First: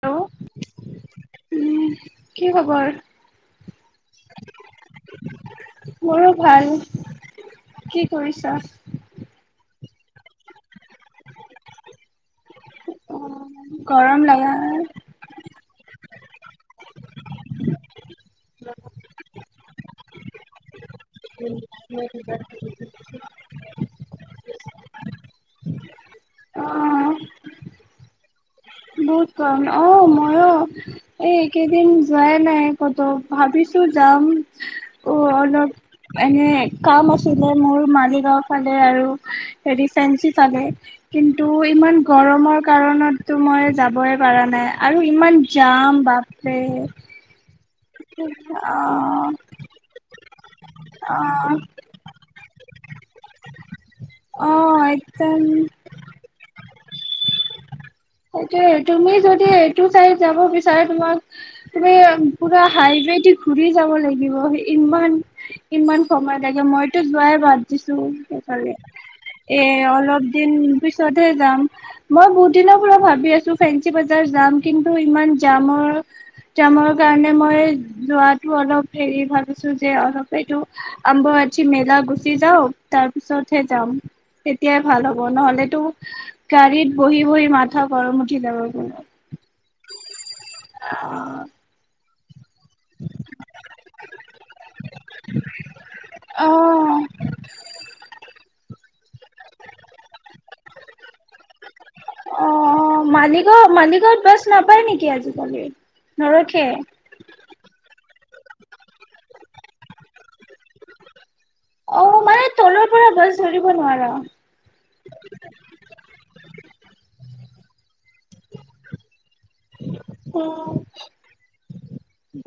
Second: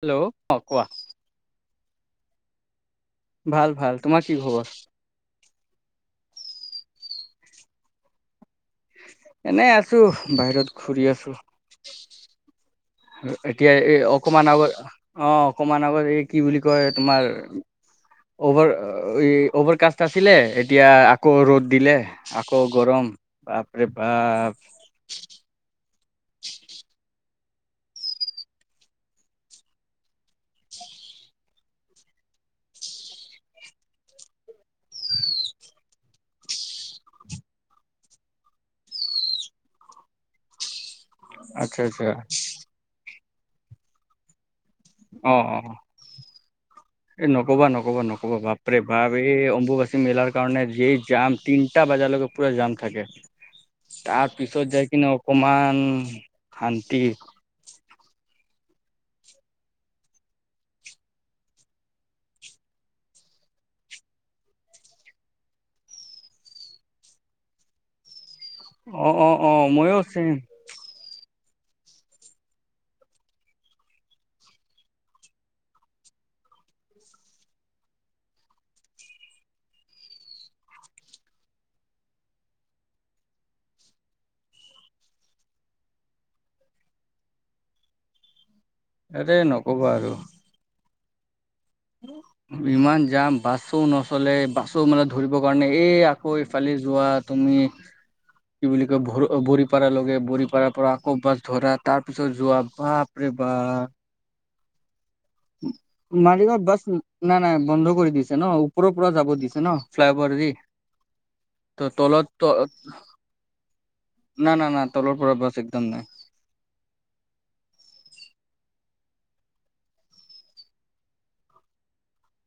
Hello, অ', কোৱা। উম, কি খবৰ? ভাল ভাল। তোমাৰ কি খবৰ? মোৰো ভাল। কি কৰিছা? এনেই আছো, বাহিৰত ঘূৰি আছো। এতিয়া এ গৰম অকমান লাগা আগত নাই? অ', অকমান আগত এই কি বুলি কয় তোমাৰ অভাৰ-এ অভাৰ কাষ্ট আছিলে এতিয়া আকৌ ৰ'দ দিলে, আকৌ গৰম। বাপ ৰে বাপ। [inaudible] অ', বহুত গৰম। অ' মইয়ো এই কেইদিন যোৱাই নাই ক'তো, ভাবিছোঁ যাম। অ', অলপ এনে কাম আছিলে মোৰ মালিগাঁও ফালে আৰু হেৰি ফেন্সি ফালে। কিন্তু আচ্ছা ইমান আচ্ছা গৰমৰ কাৰণতো মই যাবই পাৰা নাই আৰু অ ইমান অ জাম। বাপৰে! নক'ব নক'ব বাপৰে বাপ। অ', এই অম্বুবাচী মেলাৰ কাৰণে যি জাম অ'। তিনটা বজালৈকে পুৰা জাম। তাকে। তাৰ পিছত অ', যাই কিনে একদম অকমান শান্তি সেইটোয়ে, তুমি যদি এইটো চাইড যাব বিচাৰা তোমাক তুমি পুৰা হাই ৰে দি ঘুৰি যাব লাগিব। ইমান, ইমান সময় লাগে মইতো যোৱাই বাদ দিছোঁ। সেই ফালে। অ অ অ এ মইয়ো অলপ চেম দিন পিছতহে যাম। মই বহুত দিনৰ পুৰা ভাবি আছোঁ ফেন্সী বজাৰ যাম, কিন্তু ইমান জামৰ জামৰ কাৰণে মই যোৱাটো অলপ হেৰি ভাবিছোঁ যে অলপ এইটো আম্ব বাচী মেলা গুচি যাওঁক তাৰপিছতহে যাম। তেতিয়াই ভাল হ'ব নহ'লেটো গাড়ীত বহি-বহি মাথা গৰম উঠি যাব। মোৰ। আৰে নকবা আৰু [inaudible] [inaudible] ইমান জাম বাছো নচলে বাছো মানে ধৰিবৰ কাৰণে এ আকৌ ইফালে অ', যোৱা, তু উম, কি বুলি কয় ভৰ বৰিপাৰা লগে বৰিপাৰাৰ পৰা আকৌ বাছ ধৰা তাৰ পিছত যোৱা অ', মালিগাঁও বাপৰে-বাপ। মালিগাঁৱত বাছ নাপায় নেকি আজি মালিগাঁৱত বাছ নাই-নাই বন্ধ কৰি দিছে। এনেও ওপৰৰ পৰা যাব দিছে ন? ফ্লাই অ'ভাৰদি? অ', মানে তলৰ পৰা বাছ ধৰিব নোৱাৰা। না, না, না তলৰ পৰা বাছ একদম নাই। [inaudible]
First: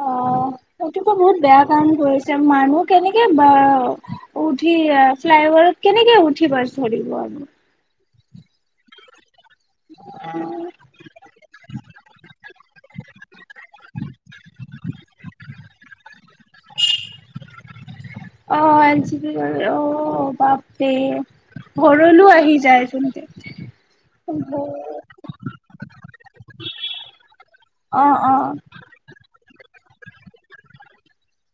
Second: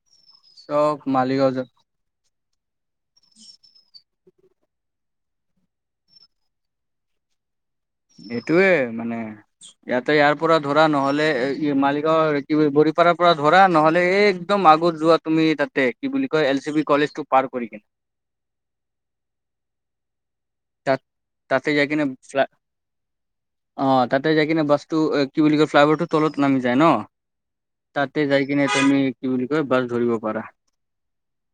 অ', চব এইটো টো বহুত মালিগাঁও য বেয়া কাম কৰিছ যে মানুহ কেনেকে বা উঠি এ ফ্লাই অভাৰত কেনেকে উঠি বাছ ধৰিব আমি? সেইটোয়ে মানে ইয়াতে ইয়াৰ পৰা ধৰা ন'হলে ই মালিক গাঁৱৰ কি বৰিপাৰাৰ পৰা ধৰা, নহলে এই একদম আগত যোৱা তুমি তাতে, কি বুলি কয় এল জি বি কলে টো পাৰ কৰি কিনে। অ এল জি বি কলেজ অ' বাপৰে তাত তাতে যাই কিনে ভৰলো ফ্লা আহি যায় চোন। অ তাতে যাই কিনে বাছটো কি বুলি কয় ফ্লাইঅভাৰটো তলত নামি যায় ন? অ', তাতে যাই অ', কিনে তুমি কি বুলি বাছ ধৰিব পাৰা,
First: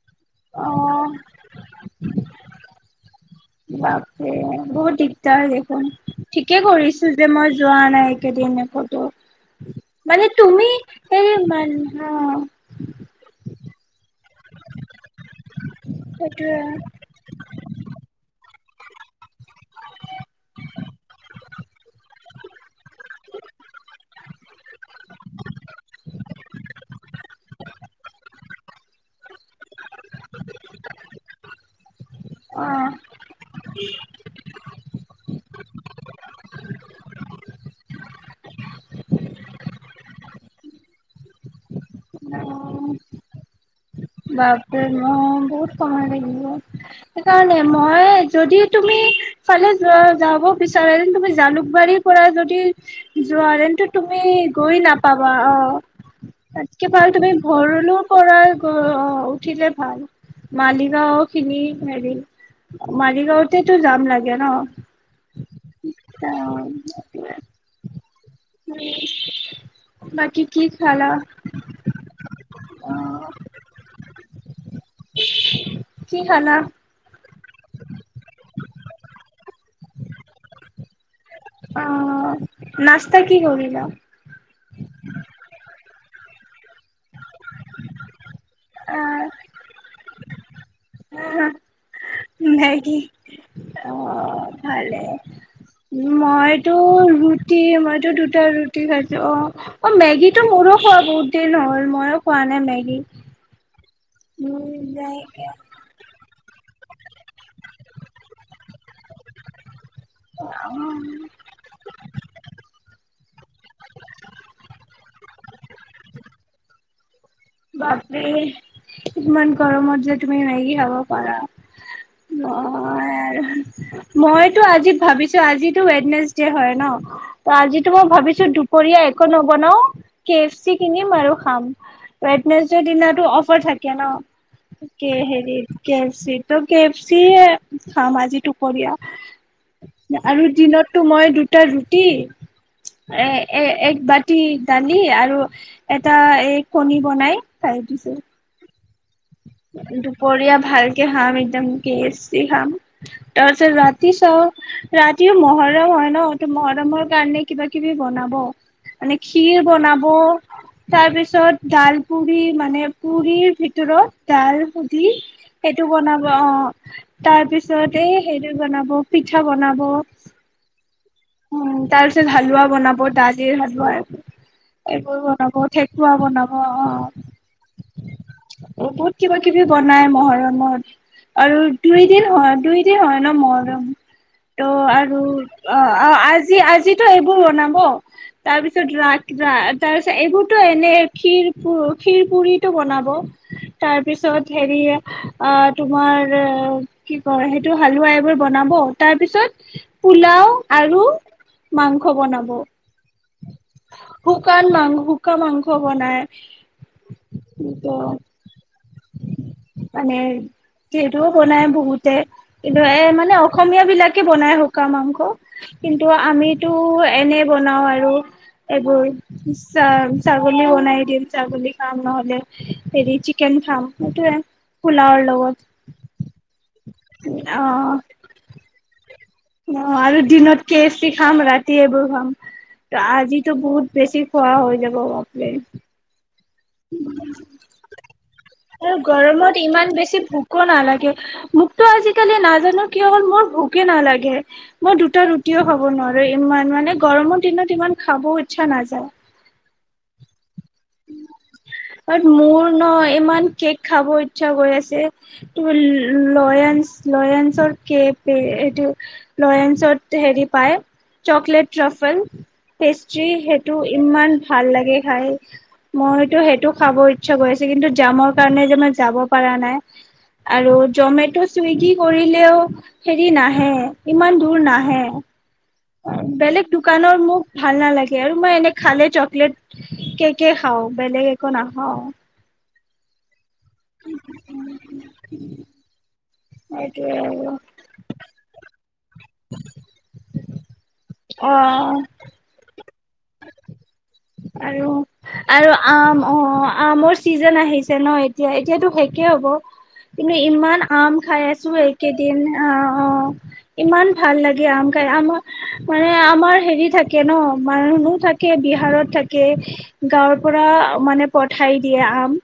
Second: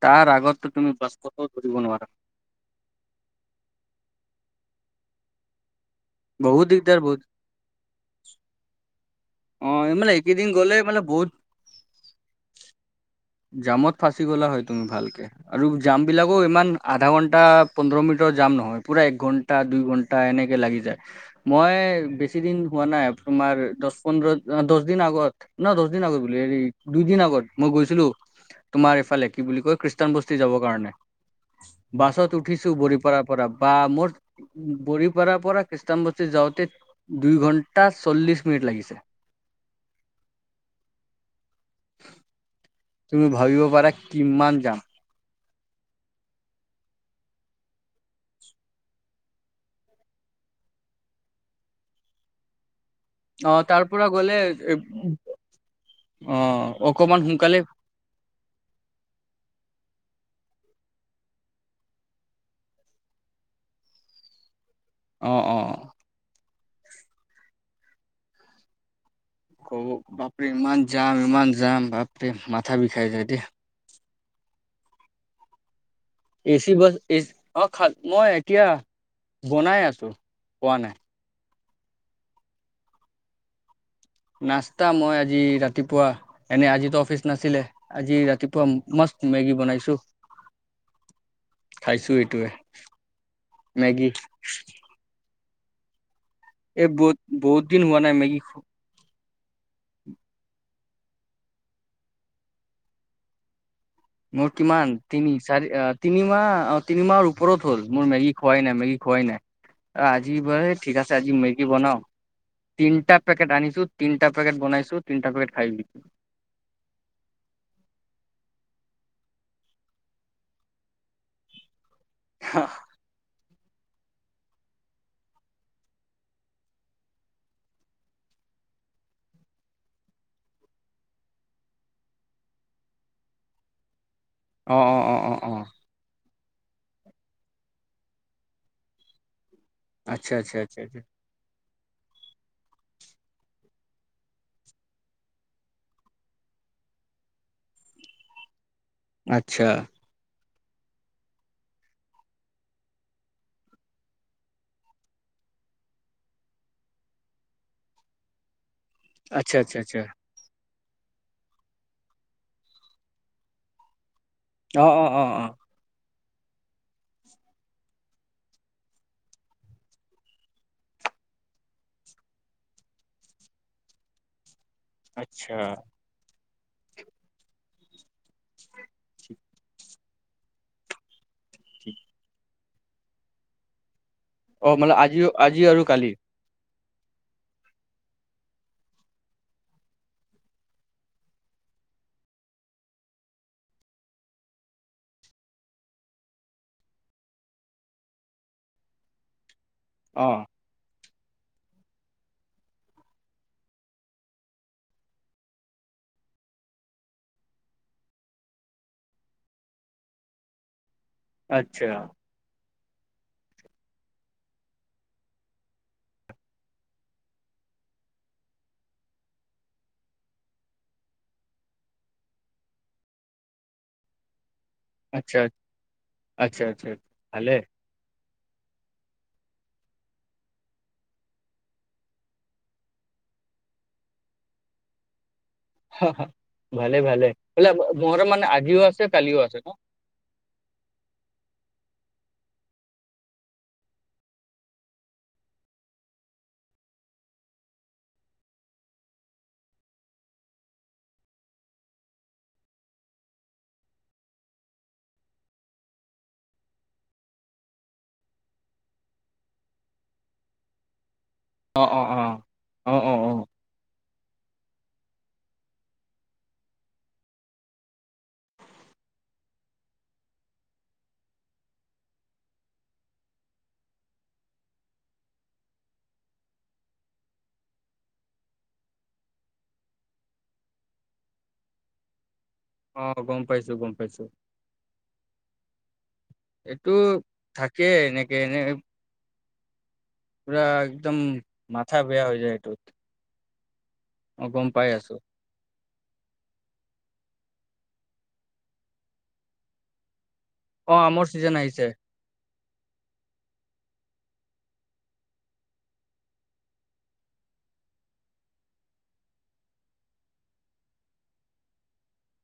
তাৰ আগততো তুমি অ', বাছ কতো ধৰিব নোৱাৰা। বাপৰে বহুত দিগদাৰ দেখোন। ঠিকে বহুত দিগদাৰ কৰিছো বহুত যে মই যোৱা নাই এই কেইদিনে কতো। অ মানে এইকেইদিন তুমি গ'লে মানে বহুত হেৰি মান অ জামত ফাঁচি গ'লা হয় তুমি ভালকে, আৰু জাম বিলাকো সেইটোৱে ইমান আধা ঘন্টা পোন্ধৰ মিনিটৰ যাম নহয়, পুৰা এক ঘণ্টা, দুই ঘণ্টা এনেকে লাগি যায়, মই বেছি দিন হোৱা নাই তোমাৰ দছ পোন্ধৰ দছ দিন আগত ন দছ দিন আগত হেৰি দুই দিন আগত মই গৈছিলো। তোমাৰ এইফালে কি বুলি কয় খ্ৰীষ্টান বস্তি যাবৰ কাৰণে বাছত উঠিছো অ', বৰিপাৰা পৰা বা মোৰ বৰিপাৰা পৰা খ্ৰীষ্টান বস্তি যাওঁতে দুই ঘণ্টা চল্লিশ মিনিট লাগিছে। [inaudible] অ'। তুমি ভাবিব পাৰা কিমান যাম বাপৰে বা বহুত সময় লাগিব, সেইকাৰণে মই যদি তুমি সেই ফালে যোৱা যাব বিচ ৰা তুমি জালুকবাৰীৰ পৰা যদি অ তাৰ যোৱাৰেন্তে পৰা তুমি গৈ গ'লে নাপাবা আহ অ', তাতকে ভাল অকমান তুমি সোনকালে ভৰলো পৰা অ', উঠিলে ভাল, মালিগাওঁ খিনি হেৰি মালিগাঁওতেটো জাম লাগে ন' অ', অ'। তা বাপৰে ইমান জাম, ইমান জাম, বাপৰে মাথা বিষাই অ' যায় দেই [unintelligible] এ চি বাছ, এ অঁ, খাল, মই এতিয়া বনাই আছোঁ, খোৱা নাই। অ', নাস্তা কি কৰিলা? নাস্তা মই আজি ৰাতিপুৱা, এনে আজিতো অফিচ নাছিলে, আজি ৰাতিপুৱা মাষ্ট মেগী বনাইছো। আহ খাইছোঁ এ। মেগী অ মেগি ভালে মইতো ৰুটি, বহুত দিন হোৱা মইতো নাই মেগী দুটা ৰুটি খাই অ অ মেগীটো মোৰো খোৱা বহুত দিন হ'ল মইো খোৱা নাই মেগী। মোৰ উম কিমান তিনি, যাইকে চাৰি তিনি ম অ তিনিমাহৰ ওপৰত হ'ল মোৰ মেগী খোৱাই নাই মেগী খোৱাই নাই। আজি বা অ' ঠিক আছে আজি মেগী বনাও তিনিটা পেকেট আনিছো তিনিটা পেকেট বনাইছো তিনিটা পেকেট খাই বাপৰে ইমান গৰমত যে তুমি মেগী খাব পাৰা। অ [unintelligible] মইতো আজি ভাবিছোঁ, আজিতো ৱেডনেছ ডে হয় ন', ত', আজটো মই ভাবিছোঁ দু য়া একো নবনাও, কে এফ চি কিনিম আৰু খাম। ৱেডনেছদে দিনাটো অফাৰ থাকে ন', অ অ অ অ অ হেৰিত কে এফ চিত। ত', কেফচি এ খাম আজি দুপৰীয়া। আচ্ছা আৰু আচ্ছা আচ্ছা দিনতটো মই দুটা ৰুটি এ এ এক বাতি দালি আৰু এটা এ কণীৰ বনাই খাই দিছো। আচ্ছা কি দুপৰিয়া ভালকে খাম একদম কেচি খাম তাৰপছত ৰাতি চ ৰাতিও মহৰ [inaudible] মৰম হয় ন ত মহৰমৰ কাৰণে কিবা কিবি বনাব। [inaudible] মানে আচ্ছা খীৰ আচ্ছা আচ্ছা বনাব তাৰ পিছত ডাল পুৰি মানে পুৰি ভিত ডাল অ অ পুৰি অ অ সেইটো বনাব। অ তাৰ পিছত এই হেৰি বনাব পিঠা বনাব। উ তাৰ পিছত হালোৱা বনাব দালিৰ হালোৱা। এইবোৰ আচ্ছা বনাব ঠেকুৱা বনাব। অ বহুত কিবা কিবি বনাই মহৰমত আৰু দুইদিন হয় দুই- হয় ন মহৰম অ ত' মানে আজি আৰু আজি অ আৰু কালি আজি আজি, ত সেইবোৰ বনাব তাৰ পিছত ৰা ৰা তাৰ পিছত এইবোৰতো এনেই খীৰ খীৰ পুৰিটো বনাব। তাৰ পিছত হেৰি অ তোমাৰ কি কয় সেইটো হালোৱা এইবোৰ বনাব তাৰ পিছত, অ পোলাও আৰু, মাংস বনাব। শুকান মাং শুকান মাংস বনাই মানে যিহেতো বনাই আচ্ছা বহুতে, কিন্তু এ মানে অসমীয়া বিলাকে বনাই শুকাঁন মাংস কিন্তু আমিতো এনেই বনাও। বনাওঁ আৰু, এইবোৰ ছা ছাগলী বনাই দিম ছাগলী খাম নহলে। হেৰি চিকেন খাম সেইটোৱে। পোলাও আচ্ছা লগত আচ্ছা আচ্ছা ভালে অ, অ আৰু দিনত কে [unintelligible] এচি খাম ৰাতি এইবোৰ খাম। ত আজিটো বহুত বছি খোৱা হৈ যাব বাপৰে। হা হা, ভালে ভালে মোৰ মানে আজিও আৰু আছে কালিও গৰমত আছে ন। ত' আজিকালি নাজানো কি হ'ল মোৰ ভোকে নালাগে মই দুটা ৰুটিও খাব নোৱাৰো ইমান মানে গৰমৰ দিনত ইমান খাব ইচ্ছা নাযায় [inaudible] ঐ মোৰ ন ইমান কেক খাব ইচ্ছা গৈ আছে তু লয়া লয়ঞ্চৰ কে এই লয়ঞ্চত হেৰি পায় চকলেট অ অ অ ৰাফল অ অ পেষ্ট্ৰি অ সেইটো ইমান ভাল লাগে খাই মইতো সেইটো খাব ইচ্ছা কৰিছো কিন্তু জামৰ কাৰণে যে মই যাব পৰা নাই আৰু জমেট' চুইগি কৰিলেও হেৰি নাহে ইমান দূৰ নাহে বেলেগ দোকানৰ মোক ভাল নালাগে, আৰু মই এনে খালে চকলেট কেকে খাওঁ। অ' পেনদে একো নাখাওঁ। অ' গম পাইছো, গম পাইছো। [unintelligible] এইটো সেইটোৱে আৰু থাকেই এনেকে এনে। [unintelligible] পুৰা একদম অ মাথা বেয়া হৈ যায় এইটো। পাই আৰু আছো আৰু আম অ আমৰ চিজন আহিছে ন এতিয়া এতিয়াতো শেষেই হ'ব কিন্তু ইমান অ আম আমৰ খাই চিজন আছো আহিছে একেদিন অ অ ইমান ভাল লাগে আম খাই আমৰ মানে আমৰ হেৰি থাকে ন মানুহ মানুহ থাকে বিহাৰত থাকে গাঁৱৰ পৰা মানে পঠাই দিয়ে আম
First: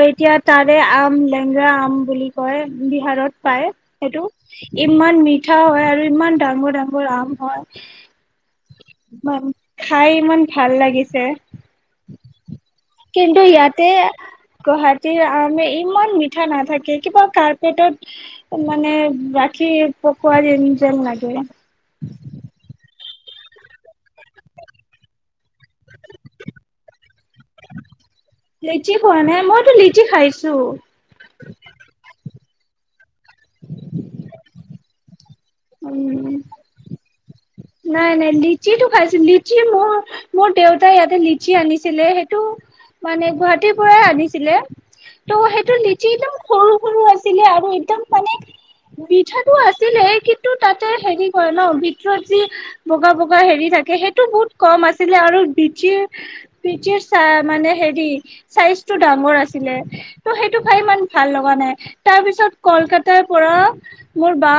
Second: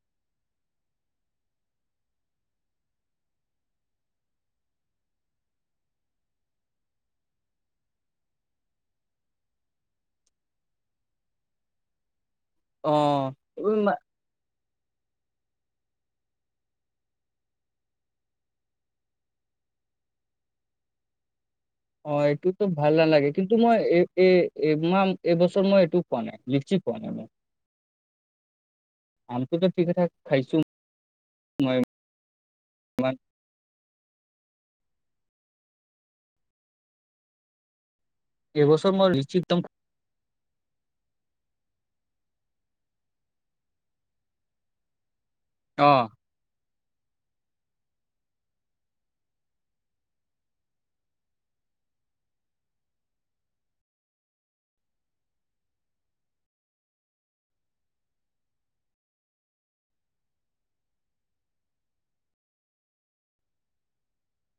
এতিয়া তাৰে আম লেগৰা আম বুলি কয় বিহাৰত পায় সেইটো ইমান ইমান মিঠা হয় আৰু ইমান ডাঙৰ ডাঙৰ আম হয় [inaudible] বাম খাই ইমান ভাল লাগিছে। অ কিন্তু উম, ইয়াতে গুৱাহাটীৰ আমে ইমান মিঠা নাথাকে, কিবা কাৰ্পেটত মানে ৰাখি। কি পকোৱা দি যেন লাগে। অ' এইটোতো ভাল নলাগে। কিন্তু মই এ এই মাহ এইবছৰ মই এইটো পোৱা নাই, লিছি পোৱা নাই মই। লিচি খোৱা নাই, আমটোতো মইতো ঠিক লিচি ঠাক খাইছো। তোমাৰ উম, নাই নাই লিচি টো এইবছৰ মই খাইছো, লিচি একদম মোৰ মোৰ দেউতা ইয়াতে লিচি আনিছে। আনিছিলে। সেইটো মানে গুৱাহাটীৰ পৰাই আনিছিলে। ত' সেইটো অ লিচি একদম সৰু সৰু আছিলে আৰু একদম মানে। মিঠাটো আছিলে কিন্তু তাতে হেৰি কৰে ন ভিতৰত যি। বগা বগা হেৰি থাকে, সেইটো বহুত কম আছিলে আৰু বিচিৰ বিচিৰ চাহ মানে। হেৰি চাইজতো ডাঙৰ আছিলে, সেইতো খাই ইমান ভাল লগা নাই। তাৰপিছত কল কলকাতাৰ পৰা মোৰ বা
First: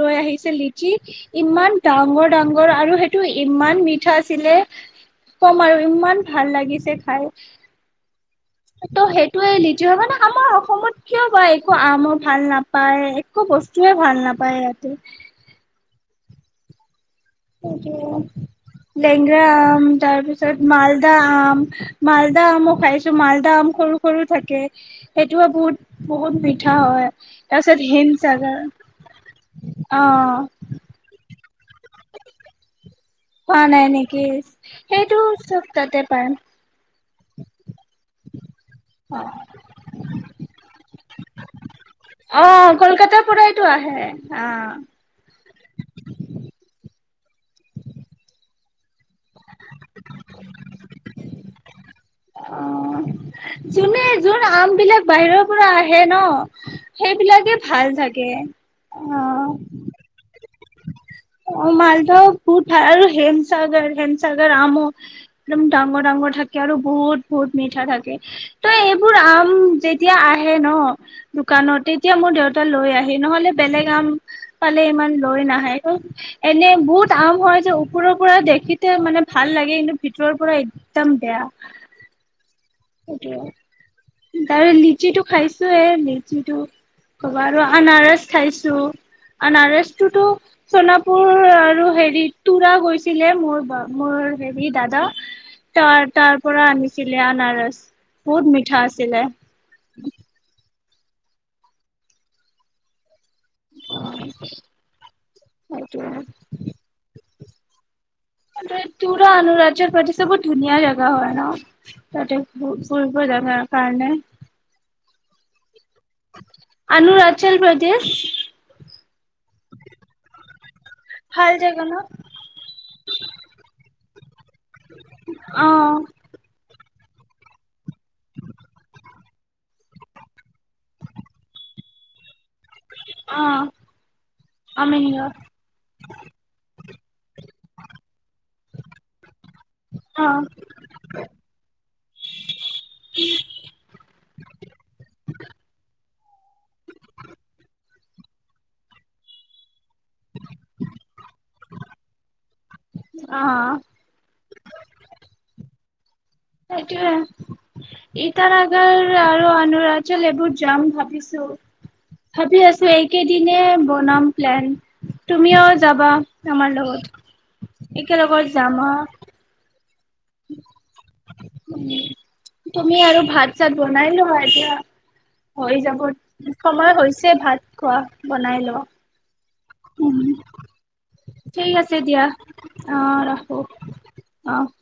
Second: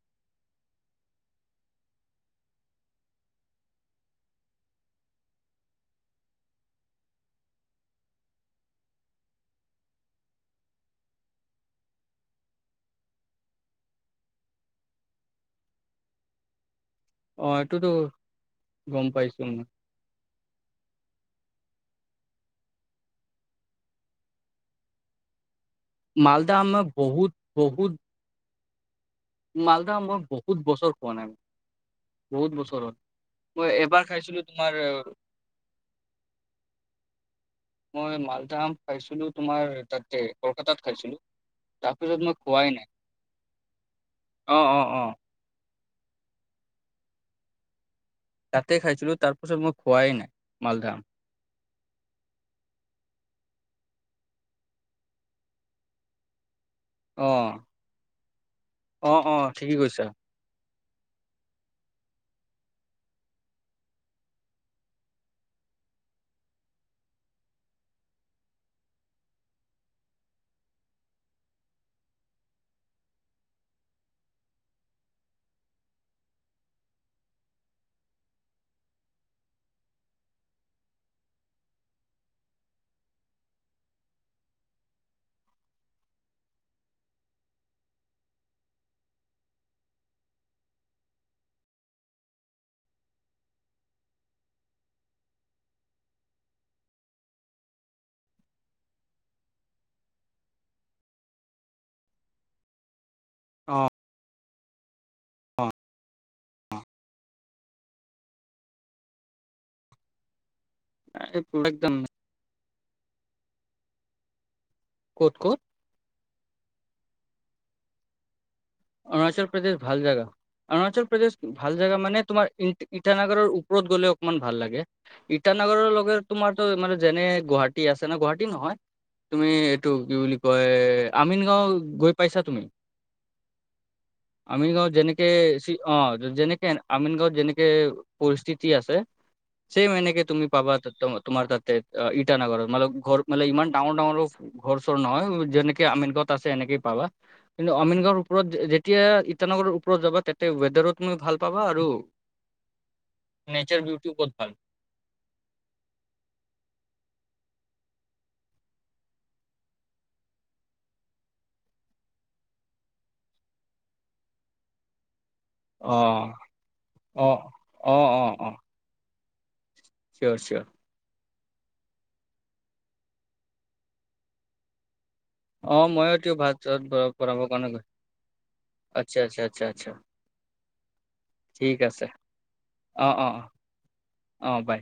লৈ আহিছে। লিছি ইমান ডাঙৰ ডাঙৰ আৰু সেইটো ইমান মিঠা আছিলে। কম আৰু ইমান ভাল লাগিছে খাই। [inaudible] ত' সেইটোৱে লিছু হয় মানে আমাৰ অসমত কিয় বা একো আমৰ ভাল নাপায় একো বস্তু। একোৱেই ভাল নাপায় ইয়াতে। অ এইটোতো গম পাইছো লেংগৰা মই আম তাৰপিছত মালদা আম। মালদা আমো খাইছো, মালদা আম সৰু সৰু থাকে সেইটো বহুত বহুত মালদা আম মিঠা মই হয় বহুত তাৰ পিছত হিম চাগাৰ। মালদহ মই বহুত বছৰ পোৱা নাই বহুত বছৰত। খোৱা নাই নেকি সেইটো চ'ব তাতে পায়। মই মালধা আম অ খাইছিলো তোমাৰ তাতে কলকাতাত খাইছিলো। তাৰপিছত মই খোৱাই অ' নাই কলকাতাৰ পৰাইতো আহে অ আহ। অ অ তাতে খাইছিলো তাৰ পাছত মই খোৱাই নাই মালধাআম। অ' চিনে যোৱা আম বিলাক বাহিৰৰ পৰা আহে ন। সেইবিলাকে অ', ভাল থাকে অ', অ', আহ। ঠিকেই কৈছা অ' মালদাও খুত আৰু হেমচাগৰ হেমচাগৰ আম একদম ডাঙৰ ডাঙৰ। থাকে আৰু বহুত বহুত মিঠা থাকে ত এইবোৰ আম যেতিয়া আহে ন। দোকানত তেতিয়া মোৰ দেউতা লৈ আহি নহ'লে বেলেগ আম পালে ইমান লৈ নাহে। এনে বহুত আম হয় যে ওপৰৰ পৰা দেখিতে মানে ভাল লাগে কিন্তু ভিতৰৰ পৰা দম বেয়া। [inaudible] সেইটোয়ে। তাৰে লিচিটো খাইছোয়ে লিচিটো। ক'বা আৰু আনাৰস খাইছো। আনাৰসটোতো চোনাপুৰ আৰু হেৰি তুৰা গৈছিলে মোৰ, বা, মোৰ হ দাদা, তাৰ তাৰ পৰা আনিছিলে আনাৰস। বহুত মিঠা আছিলে। অ', [unintelligible] সেইটোৱে। পুৰা টোৰা অৰুণাচল প্ৰদেশৰ ধুনীয়া জেগা হয় ন পুৰা একদম তাতে ফোৰটচ বোৰ। বজামা কাৰণে ক'ত, ক'ত। অৰুণাচল প্ৰদেশ অৰুণাচল প্ৰদেশ ভাল জাগা। অৰুণাচল প্ৰদেশ ভাল জেগা মানে তোমাৰ ই ইটানাগৰৰ ওপৰত গ'লেও ইমান ভাল লাগে অ ইটানগৰৰ লগে তোমাৰতো মানে যেনে গুৱাহাটী। আছে ন গুৱাহাটী নহয়। তুমি, এইটো কি বুলি কয়, আমিনগাঁও গৈ পাইছা তুমি? অ আমিনগাঁৱত যেনেকে, আমিনগাঁও অঁ, যেনেকে আমিনগাঁৱত যেনেকে পৰিস্থিতি আছে চেইম এনেকে অ তুমি পাবা ত তোমাৰ তাতে ইটানগৰত। মান, ঘৰ মানে ইমান ডাঙৰ ডাঙৰো ঘৰ চৰ নহয়, যেনেকে আমিনগাওঁ আছে এনেকে পাবা। কিন্তু অমিনগাঁৱৰ ওপৰত যেতিয়া ইটানগৰ যাবা তাতে ৱেডাৰত মই ভাল পাবা, আৰু অ নেচাৰ ভিউটো বহুত ভাল। সেইটোৱে। ইটানগৰ আৰু অুৰানাচল এইবোৰ যাম ভাবিছোঁ। ভাবি আছো এইকেইদিনে বনাম প্লেন। তুমিও অ যাবা আমাৰ অ অ লগত। অ একেল অ লগত যাম, অঁ। চিয়ৰ, চিয়ৰ। উম, তুমি আৰু ভাত চাত বনাই লোৱা এতিয়া। অ হৈ যাব। মইো এইটো ভাত চাত সময় ব- হৈছে বনাবৰ কাৰণে ভাত গৈ- খোৱা, বনাই লোৱা। আচ্ছা আচ্ছা আচ্ছা, আচ্ছা। উম ঠিক আছে। দিয়া অ অঁ, অঁ। অঁ, ৰাখো অঁ, অ। বাই।